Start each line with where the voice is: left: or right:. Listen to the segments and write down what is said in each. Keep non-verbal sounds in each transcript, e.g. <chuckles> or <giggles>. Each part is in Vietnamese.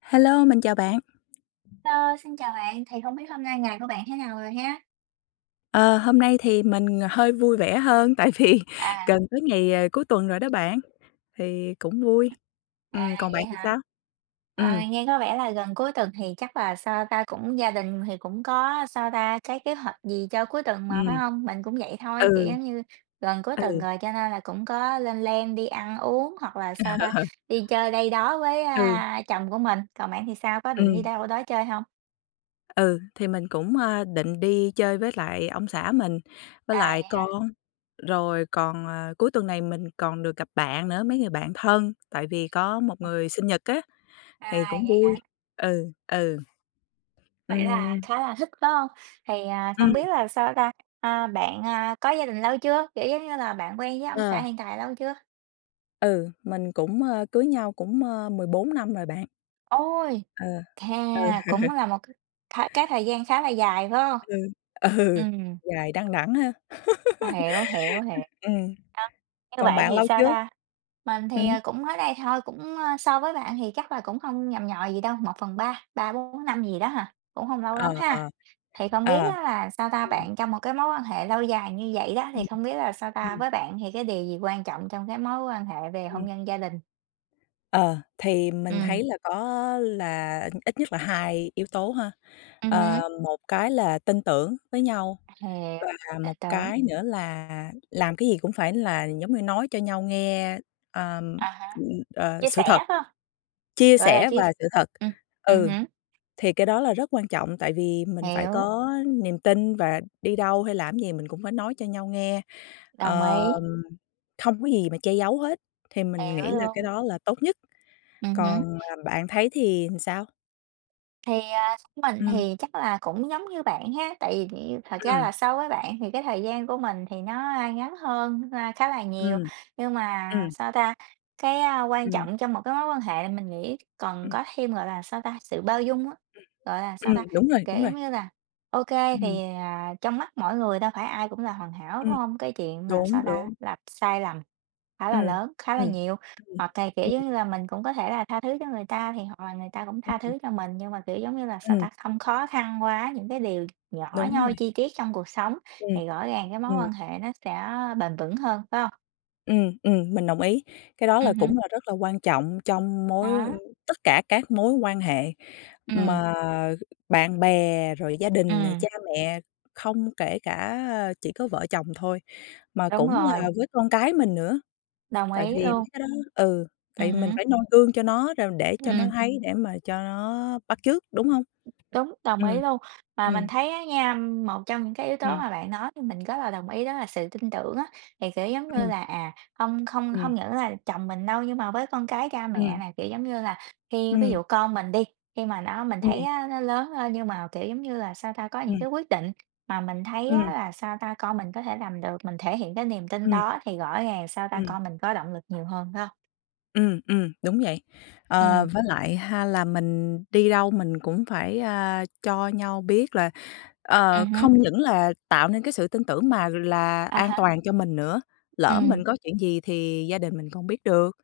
left: Hello, mình chào bạn.
right: Hello xin chào bạn, thì không biết hôm nay ngày của bạn thế nào rồi ha?
left: Ờ, hôm nay thì mình hơi vui vẻ hơn tại vì
right: À!
left: gần tới ngày cuối tuần rồi đó bạn, thì cũng vui.
right: À,
left: Ừm, còn
right: vậy
left: bạn thì
right: hả?
left: sao? Ừm.
right: À, nghe có vẻ là gần cuối tuần thì chắc là sao ta? Cũng gia đình thì cũng có sao ta? Cái kế hoạch gì cho cuối tuần mà,
left: Ừm.
right: phải hông? Mình cũng vậy thôi, kiểu,
left: Ừ.
right: giống như gần cuối
left: Ừ.
right: tuần rồi cho nên là cũng có lên plan đi ăn uống hoặc là sao ta?
left: Ờ.
right: Đi chơi đây đó với,
left: Ừ.
right: a, chồng của mình. Còn bạn thì sao, có định đi
left: Ừm.
right: đâu đó chơi hông?
left: Ừ, thì mình cũng, ơ, định đi chơi với lại ông xã mình, với
right: À,
left: lại
right: vậy hả?
left: con, rồi còn, ờ, cuối tuần này mình còn được gặp bạn nữa, mấy người bạn thân tại vì có một người sinh nhật á thì
right: À,
left: cũng
right: vậy
left: vui.
right: hả?
left: Ừ, ừ.
right: Vậy là
left: Ừm.
right: khá là thích, phải hông? Thì, à, không
left: Ừm.
right: biết là sao ta? À, bạn, à, có gia đình lâu chưa? Kiểu, giống như là, bạn quen với ông xã
left: Ờ.
right: hiện tại lâu chưa?
left: Ừ, mình cũng, ờ, cưới nhau cũng, ờ, 14 năm rồi bạn.
right: Ôi!
left: Ờ,
right: Hè,
left: ừ.
right: cũng là một c thái cái thời gian khá là dài, phải hông?
left: Ừ, ừ,
right: Ừm.
left: dài đăng đẵng ha!
right: Hiểu, hiểu, hiểu.
left: <laughs> Ừm.
right: À, như
left: Còn
right: vậy
left: bạn
right: thì
left: lâu
right: sao
left: chưa?
right: ta? Mình
left: Ừm.
right: thì, ờ, cũng mới đây thôi, cũng, ơ, so với bạn thì chắc là cũng không nhằm nhò gì đâu, 1/3 3-4 năm gì đó hà, cũng hông lâu
left: Ờ,
right: lắm
left: ờ,
right: ha? Thì không
left: ờ,
right: biết á là sao ta?
left: ừm.
right: Bạn trong một cái mối quan hệ lâu dài như vậy đó, thì
left: Ừm.
right: không biết là sao ta?
left: Ừm.
right: Với bạn thì cái điều gì quan trọng trong cái mối quan hệ về hôn
left: Ừm.
right: nhân gia đình?
left: Ờ, thì mình
right: Ừm.
left: thấy là có là ít nhất là 2 yếu tố ha.
right: Ừm
left: Ờ,
right: hứm.
left: một cái là tin tưởng với nhau,
right: <unintelligible>
left: và
right: Tin
left: một
right: tưởng.
left: cái nữa là làm cái gì cũng phải là giống như nói cho nhau nghe, ờm,
right: À há,
left: ờ,
right: chia
left: sự
right: sẻ,
left: thật,
right: phải hông?
left: chia
right: Gọi là,
left: sẻ
right: chia
left: và
right: s
left: sự thật
right: ừm, ừm
left: ừ,
right: hứm.
left: thì cái đó là rất quan trọng tại vì mình phải
right: Hiểu.
left: có niềm tin, và đi đâu hay làm gì mình cũng phải nói cho nhau nghe,
right: Đồng
left: ờ,
right: ý.
left: không có gì mà che giấu hết. Thì mình nghĩ
right: Hiểu
left: là cái
right: luôn.
left: đó là tốt nhất,
right: Ừm hứm.
left: còn, ờm, bạn thấy thì làm sao?
right: Thì, à, theo mình
left: Ừm.
right: thì chắc là cũng giống như bạn ha. Tại vì thì thật ra
left: Ừm.
right: là so với bạn thì cái thời gian của mình thì nó ngắn hơn, a, khá là nhiều,
left: Ừm.
right: nhưng mà
left: Ừm.
right: sao ta? Cái quan
left: Ừm.
right: trọng trong một cái mối quan hệ là mình nghĩ còn
left: Ừm.
right: có thêm, gọi là, sao ta? Sự bao dung á,
left: Ừm.
right: gọi là, sao
left: Ừm,
right: ta?
left: đúng rồi,
right: Kiểu,
left: đúng rồi.
right: giống như là, ô kê
left: Ừm.
right: thì, à, trong mắt mỗi người đâu phải ai cũng là hoàn hảo, đúng
left: Ừm,
right: hông? Cái chuyện mà
left: đúng,
right: sao ta?
left: đúng.
right: Là sai lầm khá là
left: Ừm,
right: lớn, khá là
left: ừm,
right: nhiều,
left: ừm,
right: hoặc cày kiểu, giống
left: ừm.
right: như là, mình cũng có thể là tha thứ cho người ta thì hoặc là người ta cũng tha
left: Ừm.
right: thứ cho mình, nhưng mà, kiểu, giống như là sao
left: Ừm.
right: ta? Không khó khăn quá những cái điều nhỏ
left: Đúng
right: nhoi,
left: rồi.
right: chi tiết trong cuộc sống
left: Ừm,
right: thì rõ ràng cái mối
left: ừm.
right: quan hệ nó sẽ bền vững hơn, phải hông?
left: Ừm, ừm, mình đồng ý, cái đó là
right: Ừm hứm.
left: cũng là rất là quan trọng trong mối
right: Đó.
left: tất cả các mối quan hệ
right: Ừm.
left: mà bạn bè, rồi gia đình nè,
right: Ừm.
left: cha mẹ không kể cả chỉ có vợ chồng thôi mà
right: Đúng
left: cũng
right: rồi.
left: là với con cái mình nữa,
right: Đồng
left: tại
right: ý
left: vì mấy
right: luôn.
left: cái đó ừ, tại
right: Ừm
left: vì mình
right: hứm.
left: phải noi gương cho nó rồi để cho nó
right: Ừm.
left: thấy để mà cho nó bắt chước, đúng hông?
right: Đúng, đồng
left: Ừm,
right: ý luôn, mà mình
left: ừm.
right: thấy á nha, một trong những cái yếu tố
left: Ừm.
right: mà bạn nói thì mình rất là đồng ý đó là sự tin tưởng á thì, kiểu giống như
left: Ừm.
right: là, à, không không
left: Ừm.
right: hông những là chồng mình đâu nhưng mà với con cái, cha mẹ
left: Ừm.
right: này, kiểu giống như là, khi ví
left: Ừm.
right: dụ con mình đi, khi mà nó mình thấy
left: Ừm.
right: á nó lớn hơn nhưng mà kiểu giống như là, sao ta? Có những
left: Ừm.
right: cái quyết định mà mình thấy á
left: Ừm.
right: là sao ta? Con mình có thể làm được, mình thể hiện cái niềm tin
left: Ừm.
right: đó thì rõ ràng sao ta?
left: Ừm.
right: Con mình có động lực nhiều hơn, phải hông?
left: Ừm, ừm, đúng vậy. Ờ,
right: Ừm.
left: với lại ha là mình đi đâu mình cũng phải, à, cho nhau biết là ờ,
right: Ừm hứm.
left: không những là tạo nên cái sự tin tưởng mà là
right: À
left: an
right: há.
left: toàn cho mình nữa, lỡ
right: Ừm.
left: mình có chuyện gì thì gia đình mình không biết được,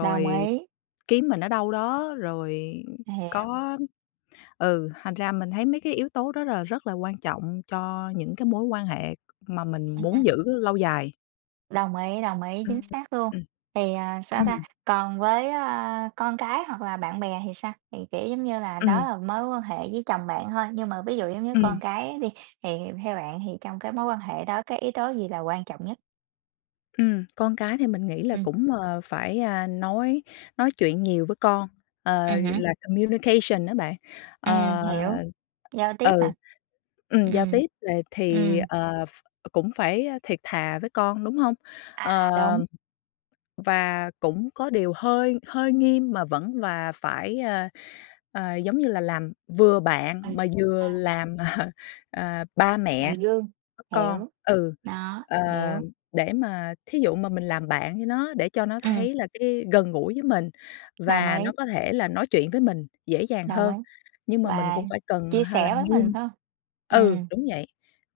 right: Đồng ý.
left: kiếm mình ở đâu đó, rồi
right: Hiểu.
left: có ừ, thành ra mình thấy mấy cái yếu tố đó là rất là quan trọng cho những cái mối quan hệ mà
right: À
left: mình
right: há.
left: muốn giữ lâu dài.
right: Đồng ý, đồng ý, chính
left: <unintelligible>
right: xác luôn.
left: Ừm.
right: Thì, à, sao ta?
left: Ừm.
right: Còn với, a, con cái hoặc là bạn bè thì sao? Thì, kiểu, giống như là, đó
left: Ừm.
right: là mối quan hệ với chồng bạn thôi, nhưng mà ví dụ, giống như,
left: Ừm.
right: con cái đi, thì theo bạn thì trong cái mối quan hệ đó cái yếu tố gì là quan trọng nhất?
left: Ừm, con cái thì mình nghĩ là
right: Ừm.
left: cũng, ờ, phải, a, nói nói chuyện nhiều với con, ờ,
right: Ừm hứm.
left: là communication á bạn.
right: Ừm,
left: Ờ,
right: hiểu. Giao tiếp
left: ừ,
right: hả?
left: ừm, giao
right: Ừm.
left: tiếp về thì,
right: Ừm.
left: ờ, ph cũng phải, a, thiệt thà với con, đúng hông? Ờ,
right: À, đúng.
left: và cũng có điều hơi hơi nghiêm mà vẫn và phải, a, à, giống như là, làm vừa bạn
right: Ừm,
left: mà
right: ờ.
left: vừa làm, <laughs> ờ, ba
right: Làm
left: mẹ
right: gương,
left: <unintelligible> con.
right: hiểu.
left: Ừ,
right: Đó,
left: ờ,
right: hiểu.
left: để mà thí dụ mà mình làm bạn với nó để cho nó
right: Ừm.
left: thấy là cái gần gũi với mình
right: Đồng
left: và nó
right: ý.
left: có thể là nói chuyện với mình dễ dàng
right: Đồng ý.
left: hơn, nhưng mà mình
right: Và
left: cũng phải cần
right: chia
left: hay là
right: sẻ với mình,
left: nghiêm.
right: phải hông?
left: Ừ,
right: Ừm.
left: đúng vậy,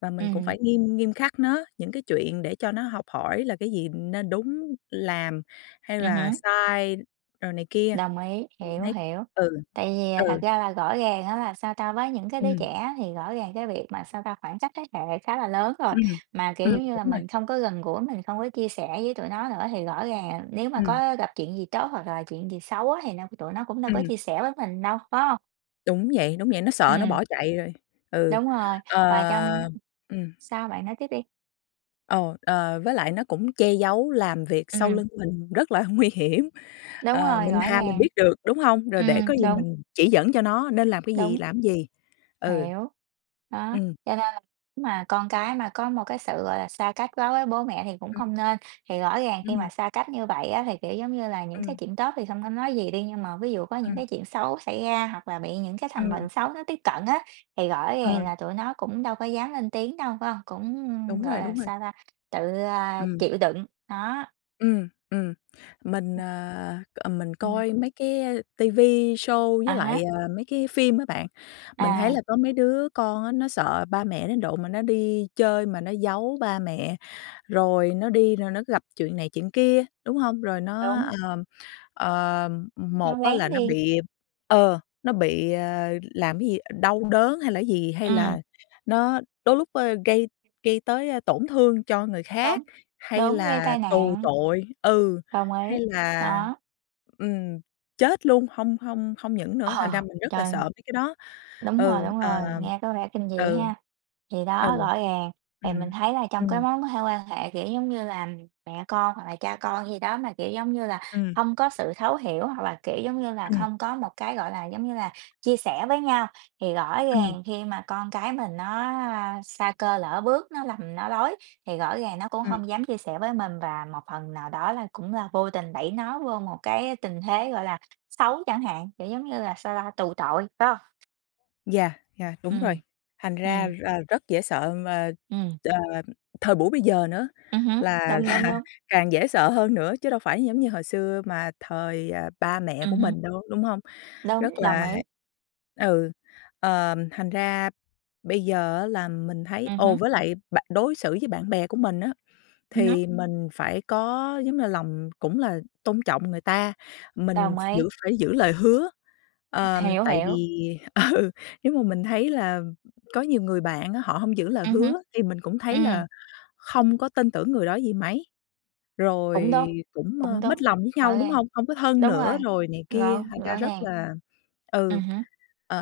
left: và mình cũng
right: Ừm.
left: phải nghiêm nghiêm khắc nó những cái chuyện để cho nó học hỏi là cái gì nên đúng làm hay
right: Ừm
left: là
right: hứm.
left: sai rồi này kia.
right: Đồng ý,
left: Thì mình
right: hiểu,
left: thấy
right: hiểu.
left: ừ,
right: Tại vì thật
left: ừ.
right: ra là rõ ràng á, là sao ta? Với những cái đứa
left: Ừm.
right: trẻ thì rõ ràng cái việc mà, sao ta? Khoảng trách thế hệ khá là lớn rồi,
left: Ừm,
right: mà, kiểu,
left: ừm,
right: giống như là,
left: đúng rồi.
right: mình không có gần gũi, mình không có chia sẻ với tụi nó nữa thì rõ ràng nếu mà
left: Ừm.
right: có gặp chuyện gì tốt hoặc là chuyện gì xấu á thì nó tụi nó cũng đâu có
left: Ừm.
right: chia sẻ với mình đâu, phải hông?
left: Đúng vậy, đúng vậy, nó sợ nó
right: Ừm.
left: bỏ chạy rồi. Ừ.
right: Đúng rồi, và trong
left: Ờ. Ừm.
right: sao bạn nói tiếp đi.
left: Ờ, ờ, với lại nó cũng che giấu làm việc sau
right: Ừm.
left: lưng mình rất là nguy hiểm
right: Đúng
left: ờ,
right: rồi,
left: mình
right: rõ
left: thà mình
right: ràng.
left: biết được, đúng hông? Rồi để
right: Ừm,
left: có gì
right: đúng.
left: mình chỉ dẫn cho nó nên làm cái gì,
right: Đúng.
left: làm gì. Ừ.
right: Hiểu. Đó.
left: Ừm.
right: Cho nên là nếu mà con cái mà có một cái sự, gọi là, xa cách quá với bố mẹ thì cũng
left: Ừm.
right: không nên, thì rõ ràng khi
left: Ừm.
right: mà xa cách như vậy á thì, kiểu giống như là, những cái
left: Ừm.
right: chuyện tốt thì không có nói gì đi, nhưng mà ví dụ có những
left: Ừm.
right: cái chuyện xấu xảy ra, hoặc là bị những cái thành
left: Ừm.
right: bệnh xấu nó tiếp cận á, thì rõ ràng
left: Ừm.
right: là tụi nó cũng đâu có dám lên tiếng đâu, phải hông? Cũng,
left: Đúng
right: gọi
left: rồi,
right: là,
left: đúng rồi.
right: sao ta? Tự, a,
left: Ừm.
right: chịu đựng. Đó.
left: Ừm. Ừm. Mình, à, ờ, mình
right: Ừm.
left: coi mấy cái, a, ti vi show
right: À
left: với lại,
right: há.
left: ờ, mấy cái phim á bạn, mình thấy
right: À.
left: là có mấy đứa con á nó sợ ba mẹ đến độ mà nó đi chơi mà nó giấu ba mẹ, rồi nó đi rồi nó gặp chuyện này chuyện kia, đúng hông? Rồi nó,
right: Đúng.
left: ờ, ờ, một
right: Nó
left: á
right: lén
left: là nó
right: đi.
left: bị ờ, nó bị, ơ, làm cái gì đau đớn, hay là cái gì, hay
right: Ừm.
left: là nó đôi lúc, ơ, gây gây tới, ơ, tổn thương cho người khác,
right: Đúng.
left: hay
right: Đúng, gây
left: là
right: tai
left: tù
right: nạn.
left: tội ừ,
right: Đồng ý.
left: hay là,
right: Đó.
left: ừm, chết luôn, hông hông hông những nữa, thành ra
right: <chuckles>
left: mình rất là
right: Trời!
left: sợ mấy cái đó.
right: Đúng rồi,
left: Ừ,
right: đúng rồi,
left: ờm.
right: nghe có vẻ kinh dị
left: Ừ.
right: ha. Thì
left: Ừ.
right: đó, rõ ràng, thì mình
left: Ừm.
right: thấy là trong cái
left: Ừm.
right: mối quan quan hệ, kiểu giống như là, mẹ con, hoặc là cha con gì đó mà, kiểu giống như là,
left: Ừm.
right: hông có sự thấu hiểu, hoặc là, kiểu giống như là,
left: Ừm.
right: không có một cái, gọi là, giống như là, chia sẻ với nhau, thì rõ
left: Ừm.
right: ràng khi mà con cái mình nó, a, sa cơ lỡ bước nó lầm nó lối, thì rõ ràng nó cũng
left: Ừm.
right: hông dám chia sẻ với mình và một phần nào đó là cũng là vô tình đẩy nó vô một cái tình thế, gọi là, xấu chẳng hạn, kiểu giống như là sao ta? Tù tội, phải hông?
left: Yeah, yeah, đúng rồi.
right: Ừm,
left: Thành ra,
right: ừm.
left: ờ, rất dễ sợ mà,
right: Ừm.
left: ờ, thời buổi bây giờ nữa
right: Ừm hứm,
left: là
right: đúng, đúng,
left: là
right: đúng.
left: càng dễ sợ hơn nữa, chứ đâu phải giống
right: Ừm.
left: như hồi xưa mà thời, ờ, ba mẹ
right: Ừm
left: của
right: hứm.
left: mình đâu, đúng hông? Rất
right: Đúng, đồng
left: là
right: ý.
left: ừ, ờ, thành ra bây giờ á là mình thấy
right: Ừm
left: ồ,
right: hứm.
left: với lại bạ đối xử với bạn bè của mình á,
right: Ừm hứm.
left: thì mình phải có, giống như, lòng cũng là tôn trọng người ta, mình
right: Đồng ý.
left: giữ phải giữ lời hứa. Ờ,
right: Hiểu,
left: tại
right: hiểu.
left: vì ừ, giống mà mình thấy là có nhiều người bạn á, họ hông giữ lời
right: Ừm hứm,
left: hứa thì mình cũng thấy
right: ừm.
left: là không có tin tưởng người đó gì mấy, rồi
right: Cũng đúng,
left: cũng,
right: cũng
left: ờ,
right: đúng,
left: mích lòng với nhau,
right: rõ
left: đúng
right: ràng,
left: hông? Hông có thân
right: đúng rồi,
left: nữa rồi này kia,
right: rõ
left: thành ra
right: rõ
left: rất
right: ràng.
left: là ừ,
right: Ừm hứm,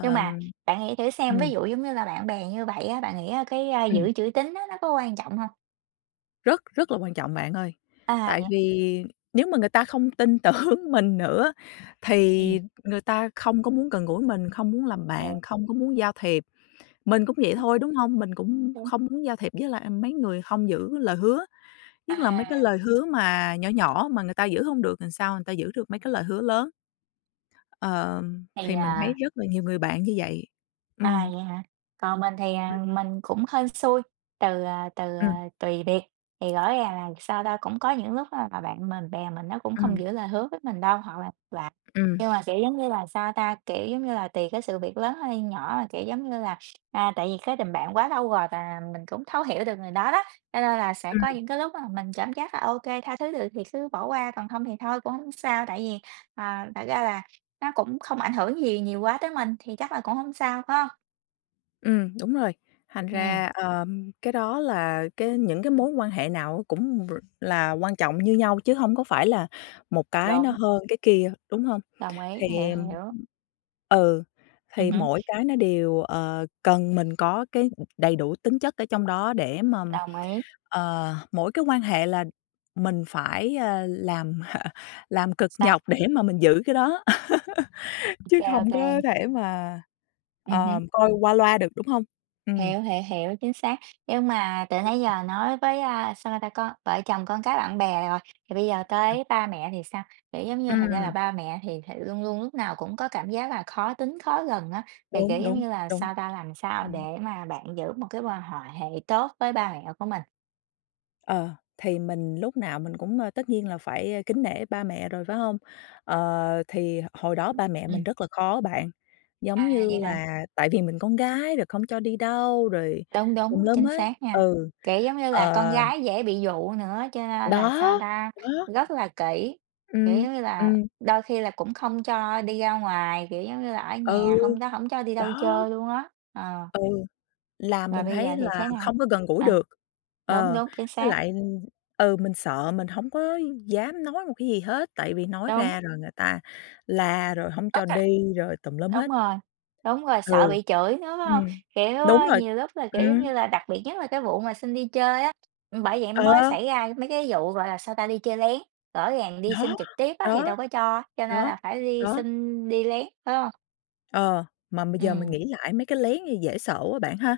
right: nhưng mà bạn nghĩ thử xem, ví
left: ừm.
right: dụ giống như là bạn bè như vậy á, bạn nghĩ á cái, à,
left: Ừm.
right: giữ chữ tín á, nó có quan trọng hông?
left: Rất rất là quan trọng bạn ơi,
right: À,
left: tại
right: vậy
left: vì nếu mà người ta không tin tưởng mình nữa
right: Ừm.
left: thì người ta không có muốn gần gũi mình, không muốn làm
right: Ờ.
left: bạn, không có muốn giao thiệp. Mình cũng vậy thôi, đúng hông? Mình cũng
right: Đúng.
left: không muốn giao thiệp với lại mấy người hông giữ lời hứa, nhất là mấy cái
right: À.
left: lời hứa mà nhỏ nhỏ mà người ta giữ hông được làm sao người ta giữ được mấy cái lời hứa lớn. Ờ,
right: Thì,
left: thì mình thấy
right: à
left: rất là nhiều người bạn như vậy.
right: À,
left: Ừm.
right: vậy hả? Còn mình thì,
left: Ừm.
right: à, mình cũng hên xui, từ, à, từ,
left: Ừm.
right: à, tùy việc. Thì rõ ràng là sao ta? Cũng có những lúc á là bạn mình bè mình nó cũng không
left: Ừm.
right: giữ lời hứa với mình đâu hoặc là là
left: Ừm.
right: nhưng mà, kiểu, giống như là sao ta? Kiểu, giống như là, tùy cái sự việc lớn hay nhỏ mà, kiểu, giống như là, à, tại vì cái tình bạn quá lâu rồi và mình cũng thấu hiểu được người đó đó, cho nên là sẽ có
left: Ừm.
right: những cái lúc mà mình cảm giác là OK, tha thứ được thì cứ bỏ qua, còn không thì thôi cũng hổng sao. Tại vì, ờ, thật ra là nó cũng không ảnh hưởng gì nhiều quá tới mình thì chắc là cũng hông sao, phải hông?
left: Ừm, đúng rồi, thành
right: Ừm.
left: ra, ờm, cái đó là cái những cái mối quan hệ nào á cũng r là quan trọng như nhau chứ hông có phải là một cái nó
right: Đúng.
left: hơn cái kia, đúng hông?
right: Đồng ý, hiểu,
left: Thì, ừm
right: hiểu.
left: ừ,
right: Ừm
left: thì
right: hứm.
left: mỗi cái nó đều, ờ, cần mình có cái, ừm, đầy đủ tính chất ở trong đó để mà,
right: Đồng ý.
left: ờ, mỗi cái quan hệ là mình phải, à, làm <chuckles> làm cực
right: Sao?
left: nhọc để mà mình giữ cái đó, <laughs> chứ
right: OK,
left: không có
right: OK.
left: thể mà,
right: Ừm hưm.
left: ờ, coi qua loa được, đúng hông? Ừm.
right: Hiểu, hiểu, hiểu, chính xác. Nhưng mà từ nãy giờ nói với, à, sao ta? Con vợ chồng, con cái, bạn bè rồi, thì bây giờ
left: Ừm.
right: tới ba mẹ thì sao? Kiểu, giống như, thật ra là
left: Ừm.
right: ba mẹ thì th luôn luôn lúc nào cũng có cảm giác là khó tính khó gần á, thì, kiểu,
left: Đúng,
right: giống
left: đúng,
right: như là
left: đúng.
right: sao ta? Làm sao để
left: Ừm.
right: mà bạn giữ một cái quan hòa hệ tốt với ba mẹ của mình?
left: Ờ, thì mình lúc nào mình cũng, ờ, tất nhiên là phải, a, kính nể ba mẹ rồi, phải hông? Ờ, thì h hồi đó ba mẹ mình
right: Ừm.
left: rất là khó bạn, giống
right: À.
left: như
right: Vậy hả?
left: là tại vì mình con gái rồi không cho đi đâu rồi
right: Đúng,
left: tùm
right: đúng,
left: lum
right: chính
left: hết.
right: xác nha.
left: Ừ,
right: Kiểu, giống như là con
left: ờ
right: gái dễ bị dụ nữa, cho nên là sao
left: Đó!
right: ta?
left: Đó.
right: Rất là kĩ, kiểu,
left: Ừm,
right: giống như là,
left: ừm.
right: đôi khi là cũng không cho đi ra ngoài, kiểu, giống như là, ở
left: Ừ,
right: nhà hông đó, hổng cho đi đâu
left: đó!
right: chơi luôn á, ờ.
left: Ừ, là
right: Mà
left: mình
right: bây giờ
left: thấy
right: thì
left: là
right: thế nào?
left: không có gần gũi
right: À,
left: được.
right: đúng,
left: Ờ,
right: đúng, chính
left: với
right: xác.
left: lại, ừm, ừ, mình sợ mình hổng có dám nói một cái gì hết, tại vì nói
right: Đúng.
left: ra rồi người ta la rồi hổng cho
right: Okay,
left: đi rồi tùm lum hết.
right: đúng rồi, đúng rồi, sợ
left: Ừ,
right: bị chửi nữa, phải hông?
left: ừm.
right: Kiểu,
left: Đúng
right: ờ,
left: rồi,
right: nhiều lúc là, kiểu, giống
left: ừm.
right: như là, đặc biệt nhất là cái vụ mà xin đi chơi á, bởi vậy mới
left: Ờ!
right: xảy ra mấy cái vụ, gọi là sao ta? Đi chơi lén, rõ ràng đi xin
left: Đó,
right: trực tiếp á thì
left: đó,
right: đâu có cho, cho nên
left: đó,
right: là phải đi
left: đó.
right: xin đi lén, phải hông?
left: Ờ, mà bây giờ mình
right: Ừm.
left: nghĩ lại mấy cái lén này dễ sợ quá bạn ha?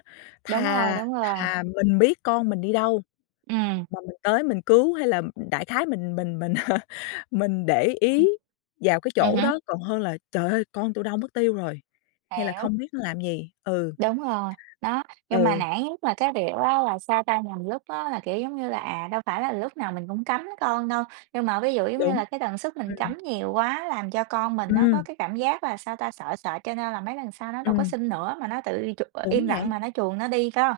right: Đúng rồi,
left: Thà
right: đúng rồi.
left: thà mình biết con mình đi đâu
right: Ừm.
left: mà mình tới mình cứu hay là m đại khái mình mình mình <laughs> mình để
right: Ừm.
left: ý vào cái
right: Ừm
left: chỗ
right: hứm.
left: đó, còn hơn là trời ơi, con tôi đâu mất tiêu rồi, hay là
right: Hiểu.
left: không biết nó làm gì, ừ.
right: Đúng rồi, đó, nhưng mà
left: Ừ.
right: nản nhất là cái việc á, là sao ta? Nhằm lúc á là, kiểu, giống như là, à, đâu phải là lúc nào mình cũng cấm con đâu. Nhưng mà ví dụ, giống như
left: Đúng,
right: là, cái tần suất mình
left: ừm.
right: cấm nhiều quá, làm cho con mình nó có
left: Ừm.
right: cái cảm giác là sao ta? Sợ sợ, cho nên là mấy lần sau nó đâu có
left: Ừm.
right: xin nữa, mà nó tự đi chụp ờ,
left: Đúng
right: im lặng
left: vậy.
right: mà nó chuồn nó đi có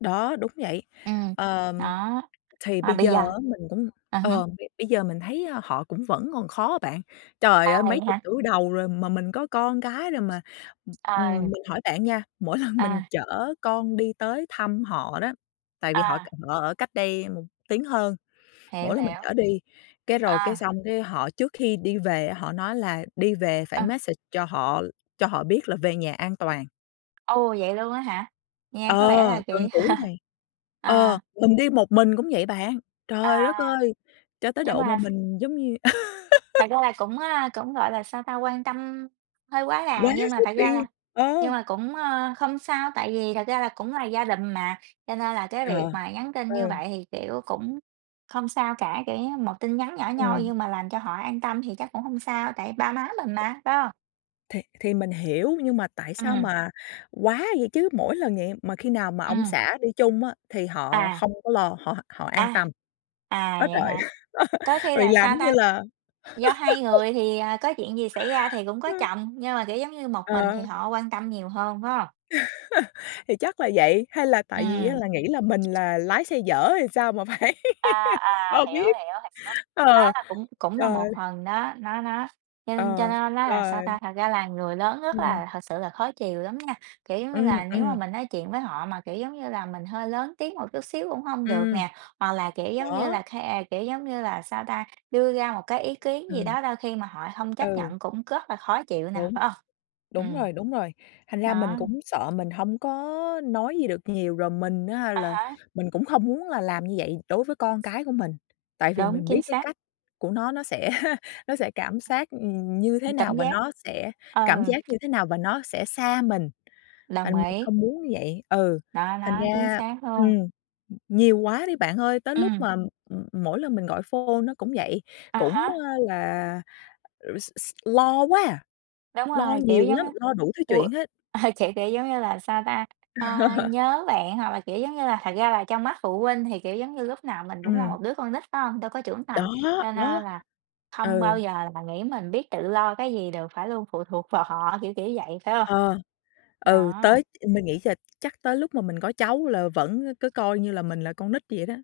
left: Đó, đúng vậy.
right: Ừm,
left: Ờm,
right: đó,
left: thì
right: mà
left: bây
right: bây
left: giờ
right: giờ
left: á, mình cũng,
right: ừm hứm.
left: ờ, b bây giờ mình thấy, a, họ cũng vẫn còn khó á bạn. Trời
right: À,
left: ơi,
right: vậy
left: mấy chục
right: hả?
left: tuổi đầu rồi mà mình có con cái rồi, mà, ừm, ừm,
right: À.
left: mình hỏi bạn nha, mỗi lần mình
right: À.
left: chở con đi tới thăm họ đó, tại vì họ c
right: À.
left: họ ở cách đây một tiếng hơn,
right: Hiểu,
left: mỗi lần mình
right: hiểu.
left: chở đi cái rồi cái
right: À.
left: xong cái họ trước khi đi về á, họ nói là đi về phải
right: À.
left: message cho họ cho họ biết là về nhà an toàn.
right: Ồ, vậy luôn á hả? Nghe có
left: Ờ,
right: vẻ là
left: từng
right: kĩ
left: tuổi
right: <laughs>
left: này, ờ,
right: à.
left: mình đi một mình cũng vậy bạn.
right: À,
left: Trời đất
right: à.
left: ơi, cho tới
right: Nhưng
left: độ mà
right: mà
left: mình giống như
right: Thật
left: <laughs>
right: ra là cũng, à, cũng, gọi là, sao ta? Quan tâm hơi quá đà,
left: Quá
right: nhưng mà
left: sức
right: thật ra là
left: đi,
right: nhưng
left: ờ.
right: mà cũng, ờ, không sao, tại vì thật ra là cũng là gia đình mà. Cho nên là cái việc
left: Ờ,
right: mà nhắn tin như
left: ừ.
right: vậy thì, kiểu, cũng không sao cả, kiểu, như một tin nhắn nhỏ nhoi,
left: Ừm.
right: nhưng mà làm cho họ an tâm thì chắc cũng hông sao, tại ba má mình mà, phải hông?
left: Thì thì mình hiểu, nhưng mà tại sao
right: Ừm.
left: mà quá vậy chứ, mỗi lần vậy mà khi nào mà ông
right: Ừm.
left: xã đi chung á thì họ
right: À.
left: không có lo, họ họ an
right: À,
left: tâm.
right: à,
left: Á
right: vậy
left: trời!
right: hả?
left: <laughs>
right: Có khi
left: Rồi
right: là
left: làm
right: sao
left: giống như
right: ta?
left: là
right: Do hai
left: <laughs>
right: người thì, ờ, có chuyện gì xảy ra thì cũng có
left: Ờ.
right: chồng, nhưng mà, kiểu, giống như một mình thì
left: Ờ.
right: họ quan tâm nhiều hơn, phải hông?
left: <laughs> Thì chắc là vậy, hay là tại vì á
right: Ừm.
left: là nghĩ là mình là lái xe dở hay là sao mà phải
right: À,
left: <laughs>
right: à,
left: ờ,
right: hiểu,
left: biết.
right: hiểu, <unintelligible> Đó
left: Ờ,
right: là cũng cũng là
left: trời!
right: một phần đó, nó nó nhưng cho
left: Ờ,
right: nên nói là sao ta?
left: rồi.
right: Thật ra là người lớn rất
left: Ừm.
right: là thực sự là khó chiều lắm nha, kiểu, giống như
left: Ừm,
right: là, nếu mà
left: ừm.
right: mình nói chuyện với họ mà, kiểu, giống như là, mình hơi lớn tiếng một chút xíu cũng hông được
left: Ừm.
right: nè, hoặc là, kiểu, giống như
left: Đó.
right: là ke kiểu, giống như là sao ta? Đưa ra một cái ý kiến gì
left: Ừm.
right: đó đôi khi mà họ hông chấp
left: Ừ.
right: nhận cũng rất là khó chịu nè,
left: Đúng,
right: phải hông?
left: đúng
right: Ừm.
left: rồi, đúng rồi. Thành ra mình
right: Đó.
left: cũng sợ mình hông có nói gì được nhiều rồi mình á
right: À
left: là
right: há.
left: mình cũng hông muốn là làm như vậy đối với con cái của mình. Tại vì
right: Đúng,
left: mình biết
right: chính
left: cái
right: xác.
left: cách của nó, nó sẽ nó sẽ cảm xác như thế
right: Ừm,
left: nào
right: cảm
left: và
right: giác,
left: nó sẽ cảm
right: ờ.
left: giác như thế nào và nó sẽ xa mình,
right: Đồng
left: thành mình
right: ý.
left: không muốn như vậy. Ừ,
right: Đó,
left: thành
right: đó, chính
left: ra
right: xác luôn.
left: ừm, nhiều quá đi bạn ơi, tới lúc
right: Ừm.
left: mà, ừm, mỗi lần mình gọi phone cũng vậy,
right: À
left: cũng,
right: há.
left: a, là r s s lo quá,
right: Đúng
left: lo
right: rồi, kiểu
left: nhiều
right: giống
left: lắm,
right: như,
left: lo đủ thứ
right: u
left: chuyện hết.
right: <chuckles> kiểu, kiểu giống như là, sao ta? Ờ,
left: <laughs>
right: nhớ bạn hoặc là, kiểu, giống như là thật ra là trong mắt phụ huynh thì, kiểu, giống như lúc nào mình cũng là
left: Ừm.
right: một đứa con nít, phải hông? Đâu có trưởng
left: Đó,
right: thành, cho nên
left: đó,
right: là hông bao
left: ừ.
right: giờ mà nghĩ mình biết tự lo cái gì được phải luôn phụ thuộc vào họ, kiểu, kiểu, vậy, phải hông?
left: Ờ, ừ,
right: Đó.
left: tới mình nghĩ giờ chắc tới lúc mà mình có cháu là vẫn cứ coi như là mình là con nít như vậy đó.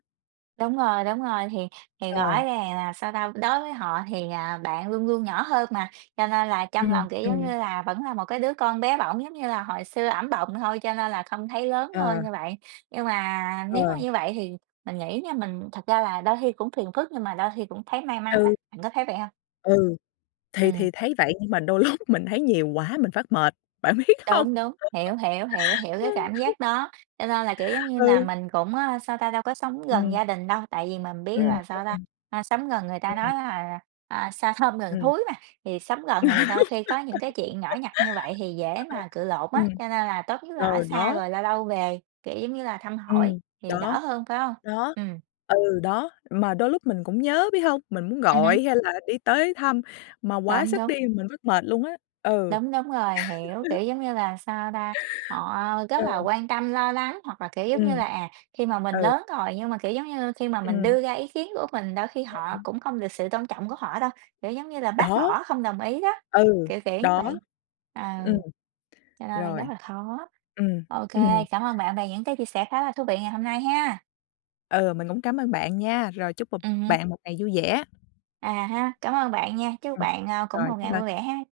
right: Đúng rồi, đúng rồi, thì thì rõ
left: Ờ.
right: ràng là, sao ta? Đối với họ thì, à, bạn luôn luôn nhỏ hơn mà, cho nên là trong
left: Ừm,
right: lòng, kiểu, giống
left: ừm.
right: như là, vẫn là một cái đứa con bé bỏng giống như là hồi xưa ẵm bồng thôi cho nên là không thấy lớn
left: Ờ.
right: hơn như vậy. Nhưng mà nếu mà
left: Ờ.
right: như vậy thì mình nghĩ nha mình thật ra là đôi khi cũng phiền phức nhưng mà đôi khi cũng thấy may mắn á,
left: Ừ.
right: bạn có thấy vậy hông?
left: Ừ. Thì
right: Ừm.
left: thì thấy vậy, nhưng mà đôi lúc mình thấy nhiều quá mình phát mệt, bạn biết hông?
right: Đúng, đúng, hiểu, hiểu, hiểu, hiểu cái cảm
left: <giggles>
right: giác đó, cho nên là, kiểu giống như là,
left: Ừ.
right: mình cũng, ơ, sao ta? Đâu có sống gần
left: Ừm.
right: gia đình đâu, tại vì mình biết
left: Ừm,
right: là sao ta?
left: ừm.
right: A, sống gần người ta
left: Ừm.
right: nói là, à, "xa thơm gần
left: Ừm.
right: thúi" mà, thì sống gần thì đôi khi có những cái chuyện nhỏ nhặt như vậy thì dễ mà cự
left: <giggles> Đúng rồi.
right: lộn á,
left: Ừm.
right: cho nên là tốt nhất là ở
left: Rồi,
right: xa
left: đó.
right: rồi lâu lâu về, kiểu giống như là, thăm hỏi
left: Ừm.
right: thì đỡ
left: Đó.
right: hơn phải hông?
left: Đó.
right: Ừm.
left: Ừ, đó, mà đôi lúc mình cũng nhớ, biết hông? Mình muốn
right: Ừm hứm.
left: gọi, hay là đi tới thăm mà quá
right: Đúng,
left: sức
right: đúng.
left: đi mình mắc mệt luôn á. Ừ.
right: Đúng, đúng rồi, hiểu,
left: <laughs>
right: kiểu giống như là, sao ta? Họ, ơ, rất là
left: Ừ.
right: quan tâm lo lắng, hoặc là, kiểu giống như là,
left: Ừm.
right: à, khi mà mình
left: Ừ.
right: lớn rồi, nhưng mà, kiểu giống như, khi mà mình
left: Ừm.
right: đưa ra ý kiến của mình đôi khi
left: Sao
right: họ
left: bạn?
right: cũng không được sự tôn trọng của họ đâu, kiểu giống như là, bác
left: Đó.
right: bỏ không đồng ý đó,
left: Ừ.
right: kiểu, kiểu như
left: Đó.
right: vậy. Ờ.
left: Ừm.
right: Cho nên là rất
left: Rồi.
right: là khó.
left: Ừm.
right: OK,
left: Ừm.
right: cảm ơn bạn về những cái chia sẻ khá là thú vị ngày hôm nay ha!
left: Ừ, mình cũng cám ơn bạn nha, rồi chúc bụp
right: Ừm hứm.
left: bạn một ngày vui vẻ!
right: À há! Cảm ơn bạn nha, chúc
left: Ừm.
right: bạn, ơ, cũng
left: Rồi,
right: một
left: bye
right: ngày
left: bye.
right: vui vẻ ha!